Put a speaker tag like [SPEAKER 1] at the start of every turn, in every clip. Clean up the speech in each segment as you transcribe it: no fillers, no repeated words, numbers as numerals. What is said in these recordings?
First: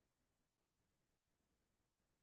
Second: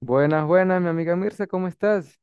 [SPEAKER 1] Buenas, buenas, mi amiga Mirza, ¿cómo estás?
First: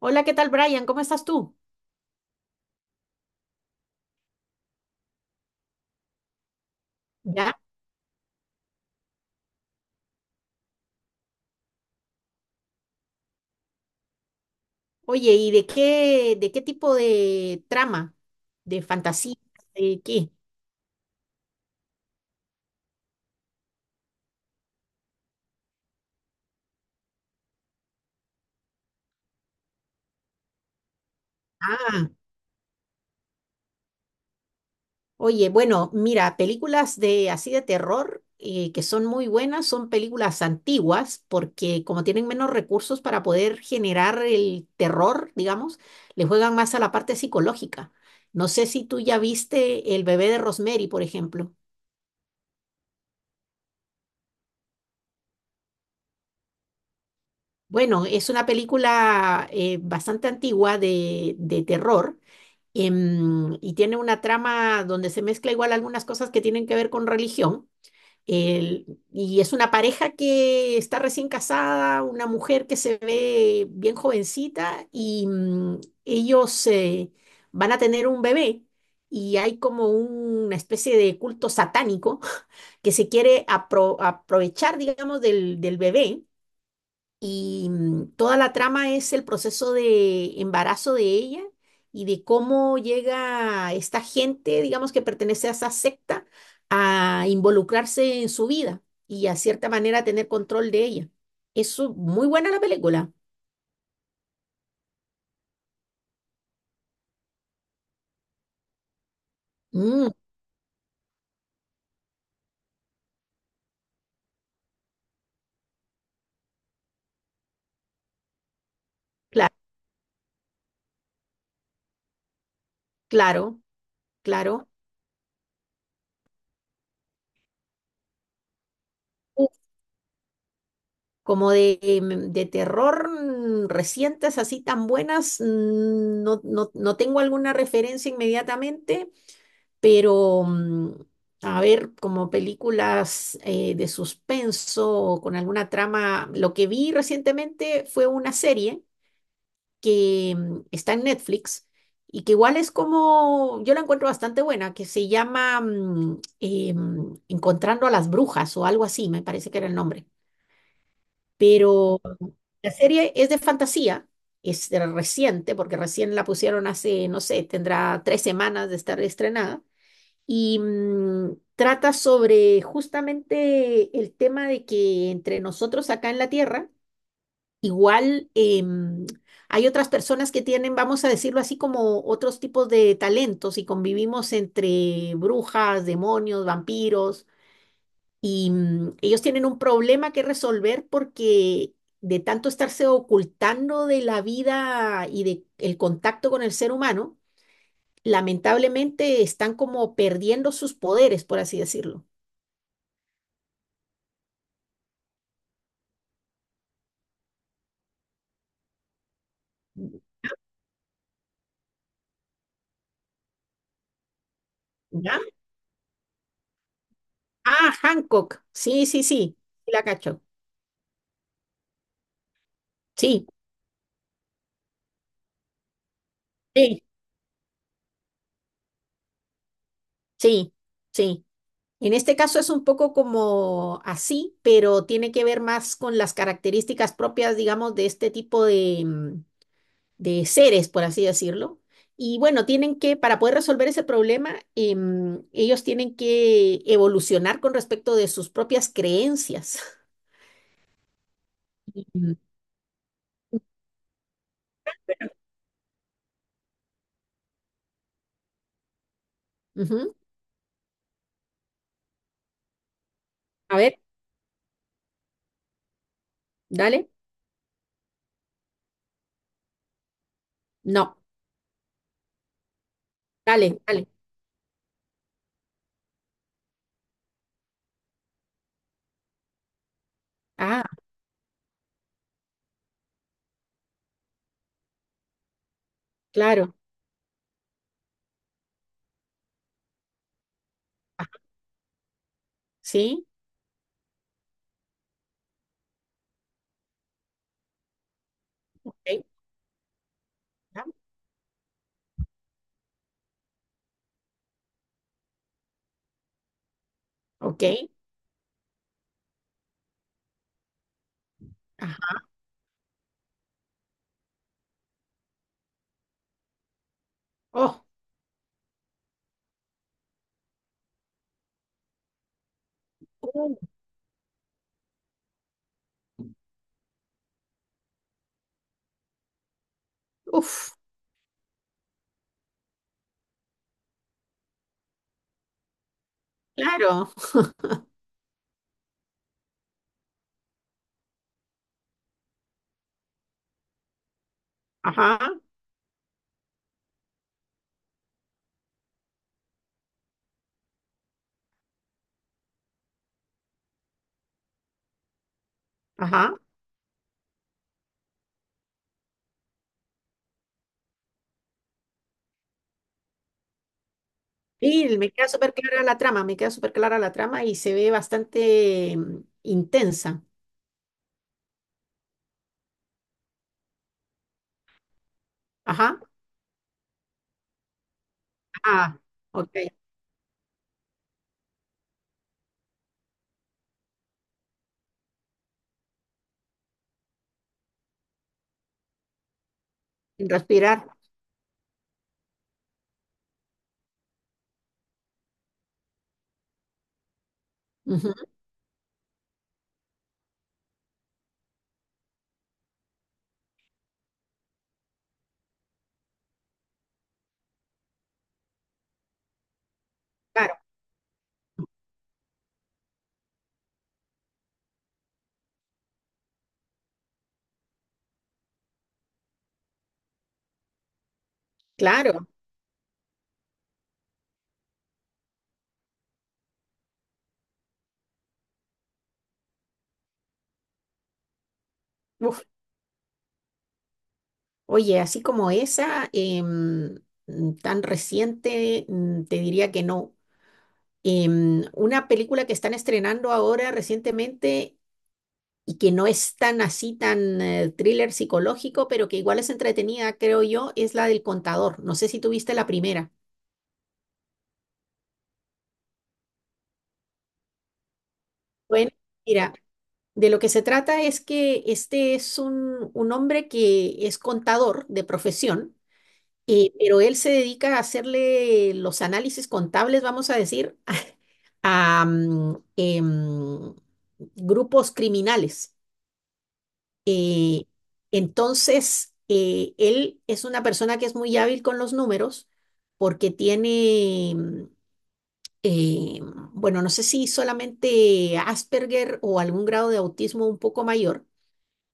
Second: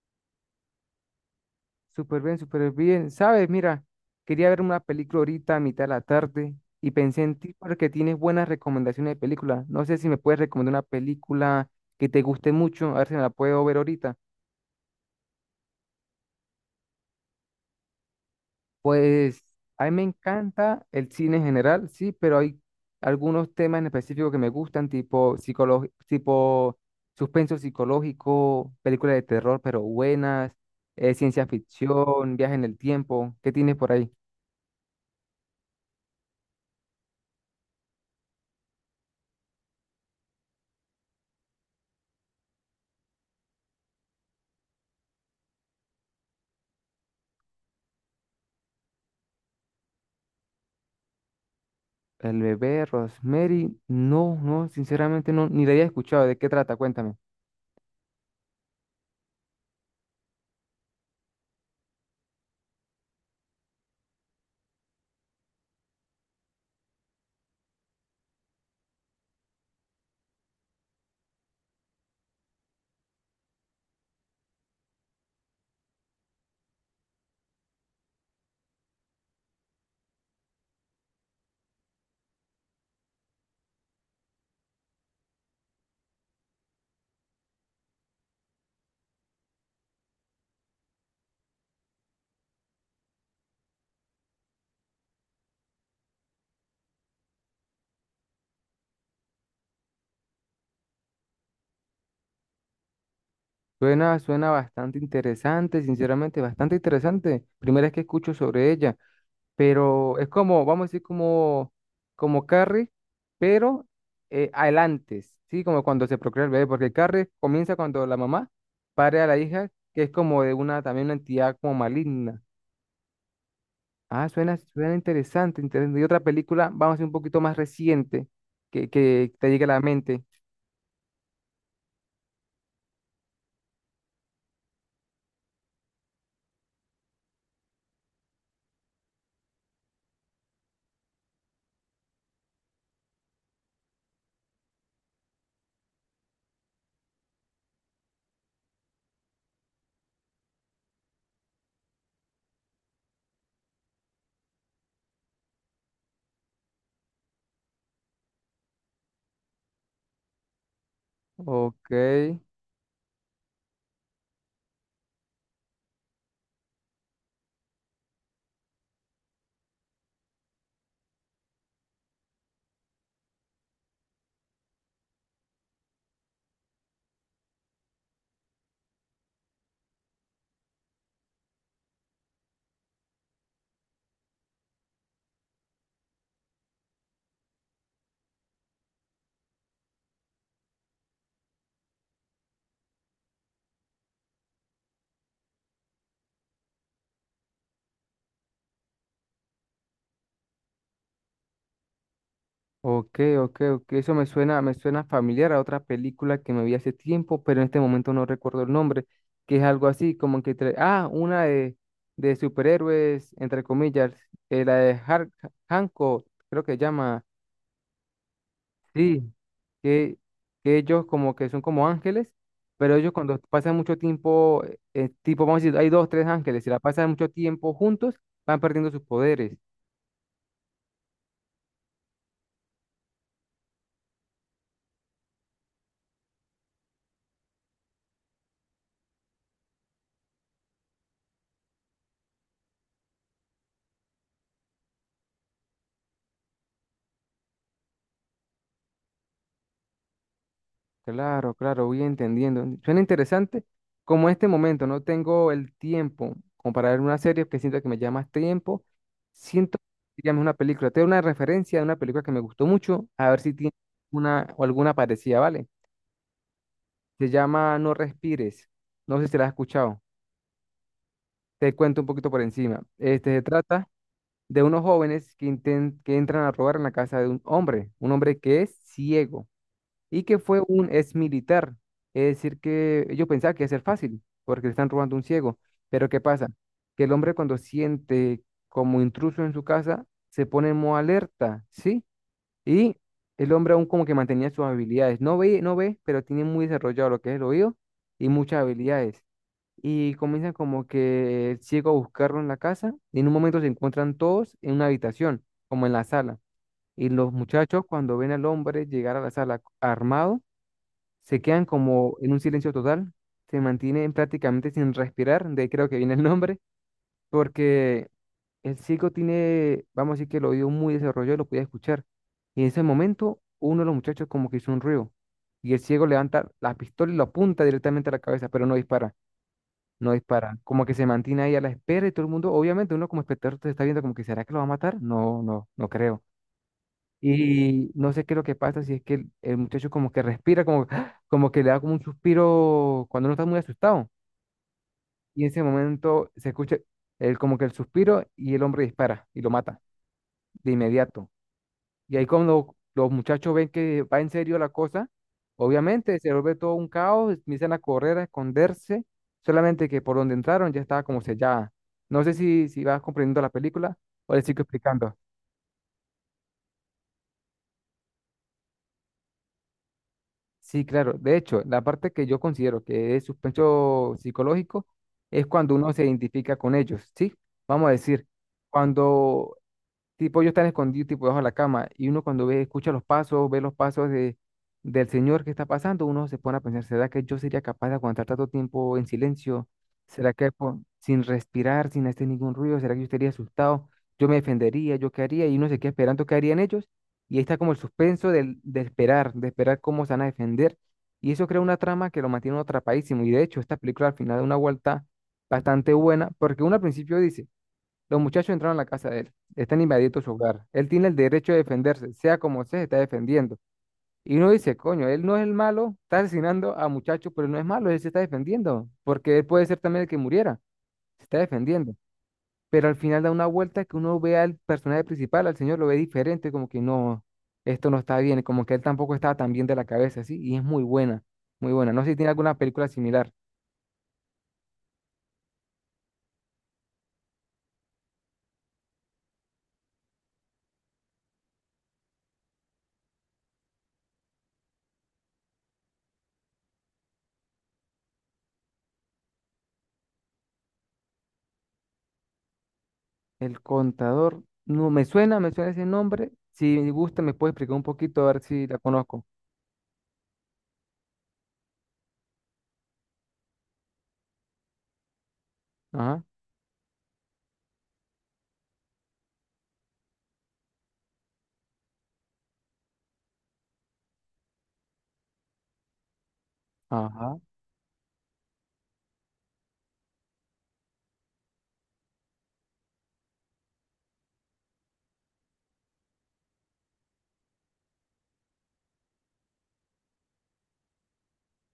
[SPEAKER 2] Hola, ¿qué tal, Brian? ¿Cómo estás tú?
[SPEAKER 1] Súper bien, súper bien. Sabes, mira, quería ver una película ahorita a mitad de la tarde y pensé en ti
[SPEAKER 2] ¿Ya?
[SPEAKER 1] porque tienes buenas recomendaciones de película. No sé si me puedes recomendar una película que te guste mucho, a ver si me la puedo ver ahorita.
[SPEAKER 2] Oye, ¿y de qué tipo de trama? ¿De fantasía?
[SPEAKER 1] Pues a mí me
[SPEAKER 2] ¿De qué?
[SPEAKER 1] encanta el cine en general, sí, pero hay algunos temas en específico que me gustan, tipo suspenso psicológico, películas de terror, pero buenas, ciencia
[SPEAKER 2] Ah,
[SPEAKER 1] ficción, viaje en el tiempo. ¿Qué tienes por ahí?
[SPEAKER 2] oye, bueno, mira, películas de así de terror que son muy buenas son películas antiguas porque como tienen menos recursos para poder generar el terror, digamos, le juegan más a la parte psicológica. No sé si tú ya viste El bebé de Rosemary, por ejemplo.
[SPEAKER 1] El bebé Rosemary, no, no, sinceramente no, ni la había escuchado. ¿De qué trata? Cuéntame.
[SPEAKER 2] Bueno, es una película bastante antigua de terror, y tiene una trama donde se mezcla igual algunas cosas que tienen que ver con religión. Y es una pareja que está recién casada, una mujer que se ve bien jovencita y, ellos van a tener un bebé y hay como una especie de culto satánico que se quiere aprovechar, digamos, del bebé y, toda la trama es el proceso de embarazo de ella y de cómo llega esta gente, digamos que pertenece a esa secta, a involucrarse en su vida y a cierta manera tener control de ella. Es muy buena la película.
[SPEAKER 1] Suena, suena bastante interesante, sinceramente, bastante interesante. Primera vez que escucho sobre ella.
[SPEAKER 2] Mm,
[SPEAKER 1] Pero es como, vamos a decir, como, como Carrie, pero al antes, ¿sí? Como cuando se procrea el bebé, porque el Carrie comienza cuando la mamá pare a la
[SPEAKER 2] cla-
[SPEAKER 1] hija, que es como de una, también una entidad como maligna.
[SPEAKER 2] claro,
[SPEAKER 1] Ah, suena,
[SPEAKER 2] claro.
[SPEAKER 1] suena interesante, interesante. Y otra película, vamos a decir, un poquito más reciente, que te
[SPEAKER 2] Uf.
[SPEAKER 1] llegue a la mente.
[SPEAKER 2] Como de, de terror, recientes, así tan buenas, mm, no, no tengo alguna referencia inmediatamente. Pero, mm, a ver, como películas de suspenso o con alguna trama, lo que vi recientemente fue una serie que, está en Netflix y que igual es como, yo la encuentro bastante buena, que se llama Encontrando a las Brujas o algo así, me parece que era el nombre.
[SPEAKER 1] Ok.
[SPEAKER 2] Pero la serie es de fantasía. Es de reciente, porque recién la pusieron hace, no sé, tendrá 3 semanas de estar estrenada y, trata sobre justamente el tema de que entre nosotros acá en la Tierra, igual, hay otras personas que tienen, vamos a decirlo así, como otros tipos de talentos y convivimos entre brujas, demonios, vampiros, y, ellos tienen un problema que resolver porque... de tanto estarse ocultando de la vida y de el contacto con el ser humano, lamentablemente están como perdiendo sus poderes, por así decirlo.
[SPEAKER 1] Ok, ok, ok. Eso me suena familiar a otra película que me vi hace tiempo, pero en este momento no recuerdo el nombre, que es algo así, como que... una de superhéroes, entre comillas, la de
[SPEAKER 2] ¿Ya?
[SPEAKER 1] Har Hancock, creo que se llama.
[SPEAKER 2] Ah, Hancock. Sí, sí,
[SPEAKER 1] Sí,
[SPEAKER 2] sí. Sí, la
[SPEAKER 1] que,
[SPEAKER 2] cacho.
[SPEAKER 1] que ellos como que son como ángeles, pero ellos
[SPEAKER 2] Sí,
[SPEAKER 1] cuando pasan mucho tiempo, tipo, vamos a decir, hay dos, tres ángeles, si la
[SPEAKER 2] sí,
[SPEAKER 1] pasan mucho tiempo juntos, van perdiendo sus poderes.
[SPEAKER 2] sí, sí. En este caso es un poco como así, pero tiene que ver más con las características propias, digamos, de este tipo de, mm, de seres, por así decirlo. Y bueno, tienen que, para poder resolver ese problema, ellos tienen que evolucionar con respecto de sus propias creencias.
[SPEAKER 1] Claro, claro, voy
[SPEAKER 2] Mm,
[SPEAKER 1] entendiendo. Suena interesante. Como en este momento no tengo el tiempo como para ver una serie que siento que me llama más tiempo, siento
[SPEAKER 2] ujú.
[SPEAKER 1] que es una película. Tengo una referencia de una película que me gustó mucho, a ver si
[SPEAKER 2] A
[SPEAKER 1] tiene
[SPEAKER 2] ver,
[SPEAKER 1] una o alguna parecida, ¿vale?
[SPEAKER 2] dale.
[SPEAKER 1] Se llama No Respires. No sé si la has escuchado.
[SPEAKER 2] No,
[SPEAKER 1] Te cuento un poquito por encima. Este se
[SPEAKER 2] dale,
[SPEAKER 1] trata
[SPEAKER 2] dale.
[SPEAKER 1] de unos jóvenes que, que entran a robar en la casa de un hombre que es ciego, y que fue
[SPEAKER 2] Ah,
[SPEAKER 1] un ex militar. Es decir, que yo pensaba que iba a ser fácil, porque le están robando un ciego. Pero ¿qué pasa?
[SPEAKER 2] claro,
[SPEAKER 1] Que el hombre cuando siente como intruso en su casa, se pone en modo alerta, ¿sí? Y
[SPEAKER 2] sí.
[SPEAKER 1] el hombre aún como que mantenía sus habilidades. No ve, no ve, pero tiene muy desarrollado lo que es el oído y muchas
[SPEAKER 2] Ok.
[SPEAKER 1] habilidades. Y comienzan
[SPEAKER 2] Ajá,
[SPEAKER 1] como que el ciego a buscarlo en la casa y en un momento se encuentran todos en una habitación, como en la sala. Y los
[SPEAKER 2] ok,
[SPEAKER 1] muchachos cuando ven al hombre llegar a la sala armado, se quedan
[SPEAKER 2] ajá.
[SPEAKER 1] como en un silencio total, se mantienen prácticamente sin respirar, de ahí creo que viene el nombre,
[SPEAKER 2] Oh,
[SPEAKER 1] porque el ciego tiene, vamos a decir que el oído muy desarrollado, lo podía escuchar. Y en ese
[SPEAKER 2] uh,
[SPEAKER 1] momento, uno de los muchachos como que hizo un ruido, y el ciego levanta la pistola y lo apunta directamente a la cabeza, pero no dispara, no
[SPEAKER 2] uf,
[SPEAKER 1] dispara, como que se mantiene ahí a la espera y todo el mundo, obviamente uno como espectador te está viendo como que, ¿será que lo va a matar? No, no, no creo.
[SPEAKER 2] claro.
[SPEAKER 1] Y no sé qué es lo que pasa, si es que el muchacho como que respira, como, ¡ah!, como que le da como un suspiro cuando uno está muy asustado.
[SPEAKER 2] Ajá,
[SPEAKER 1] Y en ese momento se escucha el, como que el suspiro y el hombre dispara y lo mata de inmediato. Y ahí cuando los muchachos ven que va en serio la cosa, obviamente
[SPEAKER 2] ajá.
[SPEAKER 1] se vuelve todo un caos, empiezan a correr, a esconderse, solamente que por donde entraron ya estaba como sellada. No sé si vas comprendiendo la película o le sigo
[SPEAKER 2] Sí, me queda
[SPEAKER 1] explicando.
[SPEAKER 2] súper clara la trama, me queda súper clara la trama y se ve bastante, intensa.
[SPEAKER 1] Sí, claro. De hecho, la parte que yo considero que es suspenso psicológico es cuando
[SPEAKER 2] Ajá.
[SPEAKER 1] uno se identifica con ellos, ¿sí? Vamos a decir,
[SPEAKER 2] Ah, ok.
[SPEAKER 1] cuando tipo, ellos están escondidos, tipo, bajo la cama. Y uno cuando ve, escucha los pasos, ve los pasos de, del señor que está pasando, uno se pone a pensar, ¿será que yo sería capaz de aguantar tanto tiempo en silencio?
[SPEAKER 2] Sin
[SPEAKER 1] ¿Será que
[SPEAKER 2] respirar.
[SPEAKER 1] sin respirar, sin hacer ningún ruido? ¿Será que yo estaría asustado? ¿Yo me defendería? ¿Yo qué haría? Y uno se queda esperando qué harían ellos. Y ahí está como el
[SPEAKER 2] Ujú.
[SPEAKER 1] suspenso del, de esperar cómo se van a defender. Y eso crea una trama que lo mantiene uno atrapadísimo. Y de hecho, esta película al final da una vuelta bastante buena, porque uno al principio dice, los muchachos entraron a la casa de él, están invadiendo su
[SPEAKER 2] Claro,
[SPEAKER 1] hogar. Él tiene el derecho de defenderse, sea como sea, se está defendiendo. Y uno dice, coño, él no es el malo, está asesinando a muchachos, pero no es malo, él se está defendiendo, porque él puede ser también el que muriera, se está defendiendo.
[SPEAKER 2] claro.
[SPEAKER 1] Pero al final da una vuelta que uno ve al personaje principal, al señor lo ve diferente, como que no, esto no está bien, como que él tampoco estaba tan bien de la cabeza, ¿sí? Y es muy buena, muy buena. No sé si
[SPEAKER 2] Uf.
[SPEAKER 1] tiene alguna película similar.
[SPEAKER 2] Oye, así como esa, tan reciente, mm, te diría que no. Una película que están estrenando ahora recientemente y que no es tan así, tan thriller psicológico, pero que igual es entretenida, creo yo, es la del contador. No sé si tuviste la primera.
[SPEAKER 1] El contador. No, me suena ese nombre. Si me gusta, me puede explicar un poquito a ver si
[SPEAKER 2] Bueno,
[SPEAKER 1] la conozco.
[SPEAKER 2] mira, de lo que se trata es que este es un hombre que es contador de profesión,
[SPEAKER 1] Ajá,
[SPEAKER 2] pero él se dedica a hacerle los análisis contables, vamos a decir, a, grupos criminales.
[SPEAKER 1] ajá.
[SPEAKER 2] Eh, entonces, él es una persona que es muy hábil con los números porque tiene, eh, bueno, no sé si solamente Asperger o algún grado de autismo un poco mayor.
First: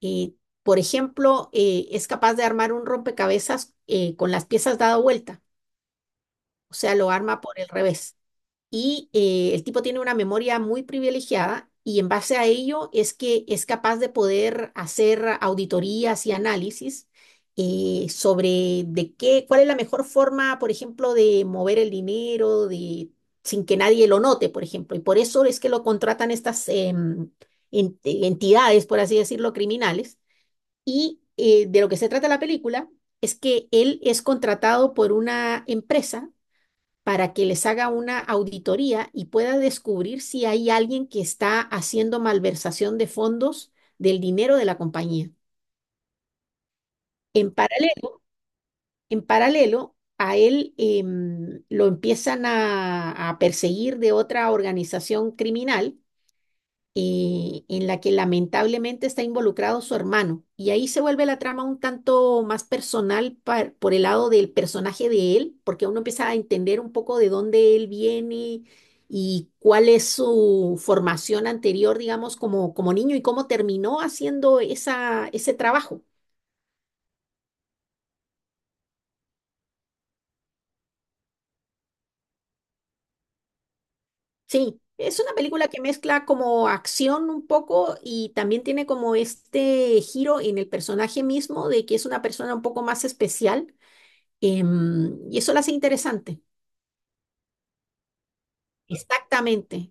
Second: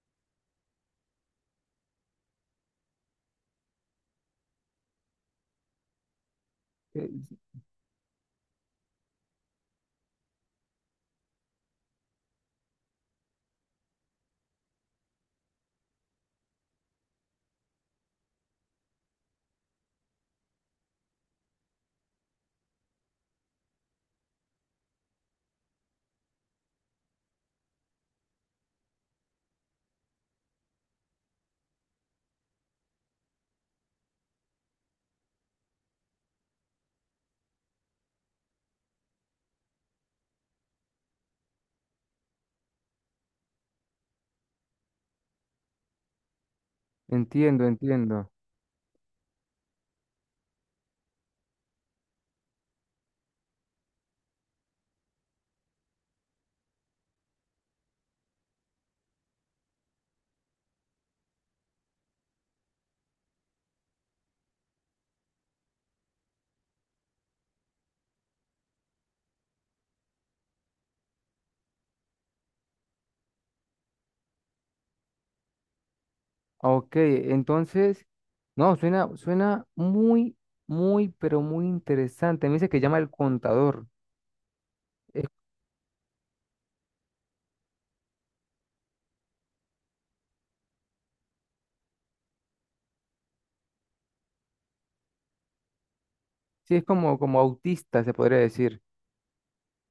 [SPEAKER 2] Eh, por ejemplo, es capaz de armar un rompecabezas con las piezas dado vuelta, o sea,
[SPEAKER 1] eh,
[SPEAKER 2] lo arma por el revés y, el tipo tiene una memoria muy privilegiada y en base a ello es que es capaz de poder hacer auditorías y análisis, sobre de qué, cuál es la mejor forma, por ejemplo, de mover el dinero de, sin que nadie lo note, por ejemplo. Y por eso es que lo contratan estas, entidades, por así decirlo, criminales. Y, de lo que se trata la película es que él es contratado por una empresa para que les haga una auditoría y pueda descubrir si hay alguien que está haciendo malversación de fondos del dinero de la compañía. En
[SPEAKER 1] Entiendo,
[SPEAKER 2] paralelo,
[SPEAKER 1] entiendo.
[SPEAKER 2] en paralelo a él, lo empiezan a perseguir de otra organización criminal, en la que lamentablemente está involucrado su hermano. Y ahí se vuelve la trama un tanto más personal por el lado del personaje de él, porque uno empieza a entender un poco de dónde él viene y cuál es su formación anterior, digamos, como, como niño y cómo terminó haciendo ese trabajo.
[SPEAKER 1] Ok, entonces, no, suena, suena muy, muy, pero muy interesante. Me dice que llama el contador.
[SPEAKER 2] Sí. Es
[SPEAKER 1] Es-
[SPEAKER 2] una película que mezcla como acción un poco y también tiene como este giro en el personaje mismo de que es una persona un poco más especial. Y eso la hace interesante.
[SPEAKER 1] sí, es como, como autista, se podría decir.
[SPEAKER 2] Exactamente,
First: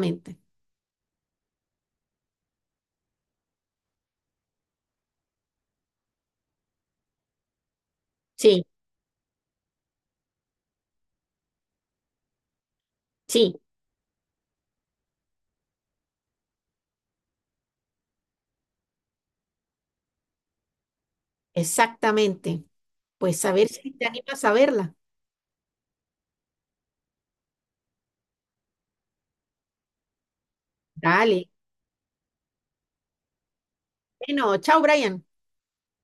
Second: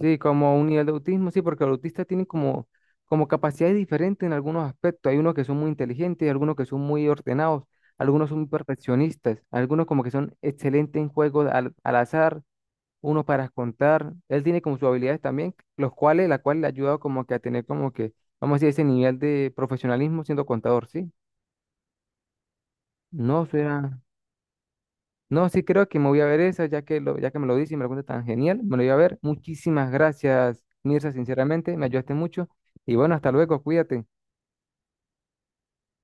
[SPEAKER 1] Sí, como un nivel de autismo, sí, porque los autistas tienen como, como capacidades diferentes en algunos aspectos. Hay unos que son muy inteligentes, algunos que son muy ordenados, algunos son muy
[SPEAKER 2] Sí,
[SPEAKER 1] perfeccionistas, algunos como que son excelentes en juegos al azar, unos para
[SPEAKER 2] sí,
[SPEAKER 1] contar. Él tiene como sus habilidades también, los cuales, la cual le ha ayudado como que a tener como que, vamos a decir, ese nivel de profesionalismo siendo contador, ¿sí?
[SPEAKER 2] exactamente. Pues
[SPEAKER 1] No,
[SPEAKER 2] a ver si
[SPEAKER 1] será.
[SPEAKER 2] te animas a verla.
[SPEAKER 1] No, sí creo que me voy a ver esa, ya que, lo, ya que me lo dice y me lo cuenta tan genial, me lo voy a ver. Muchísimas gracias, Mirza,
[SPEAKER 2] Dale.
[SPEAKER 1] sinceramente, me ayudaste mucho. Y bueno, hasta luego, cuídate.
[SPEAKER 2] Bueno, chao, Brian.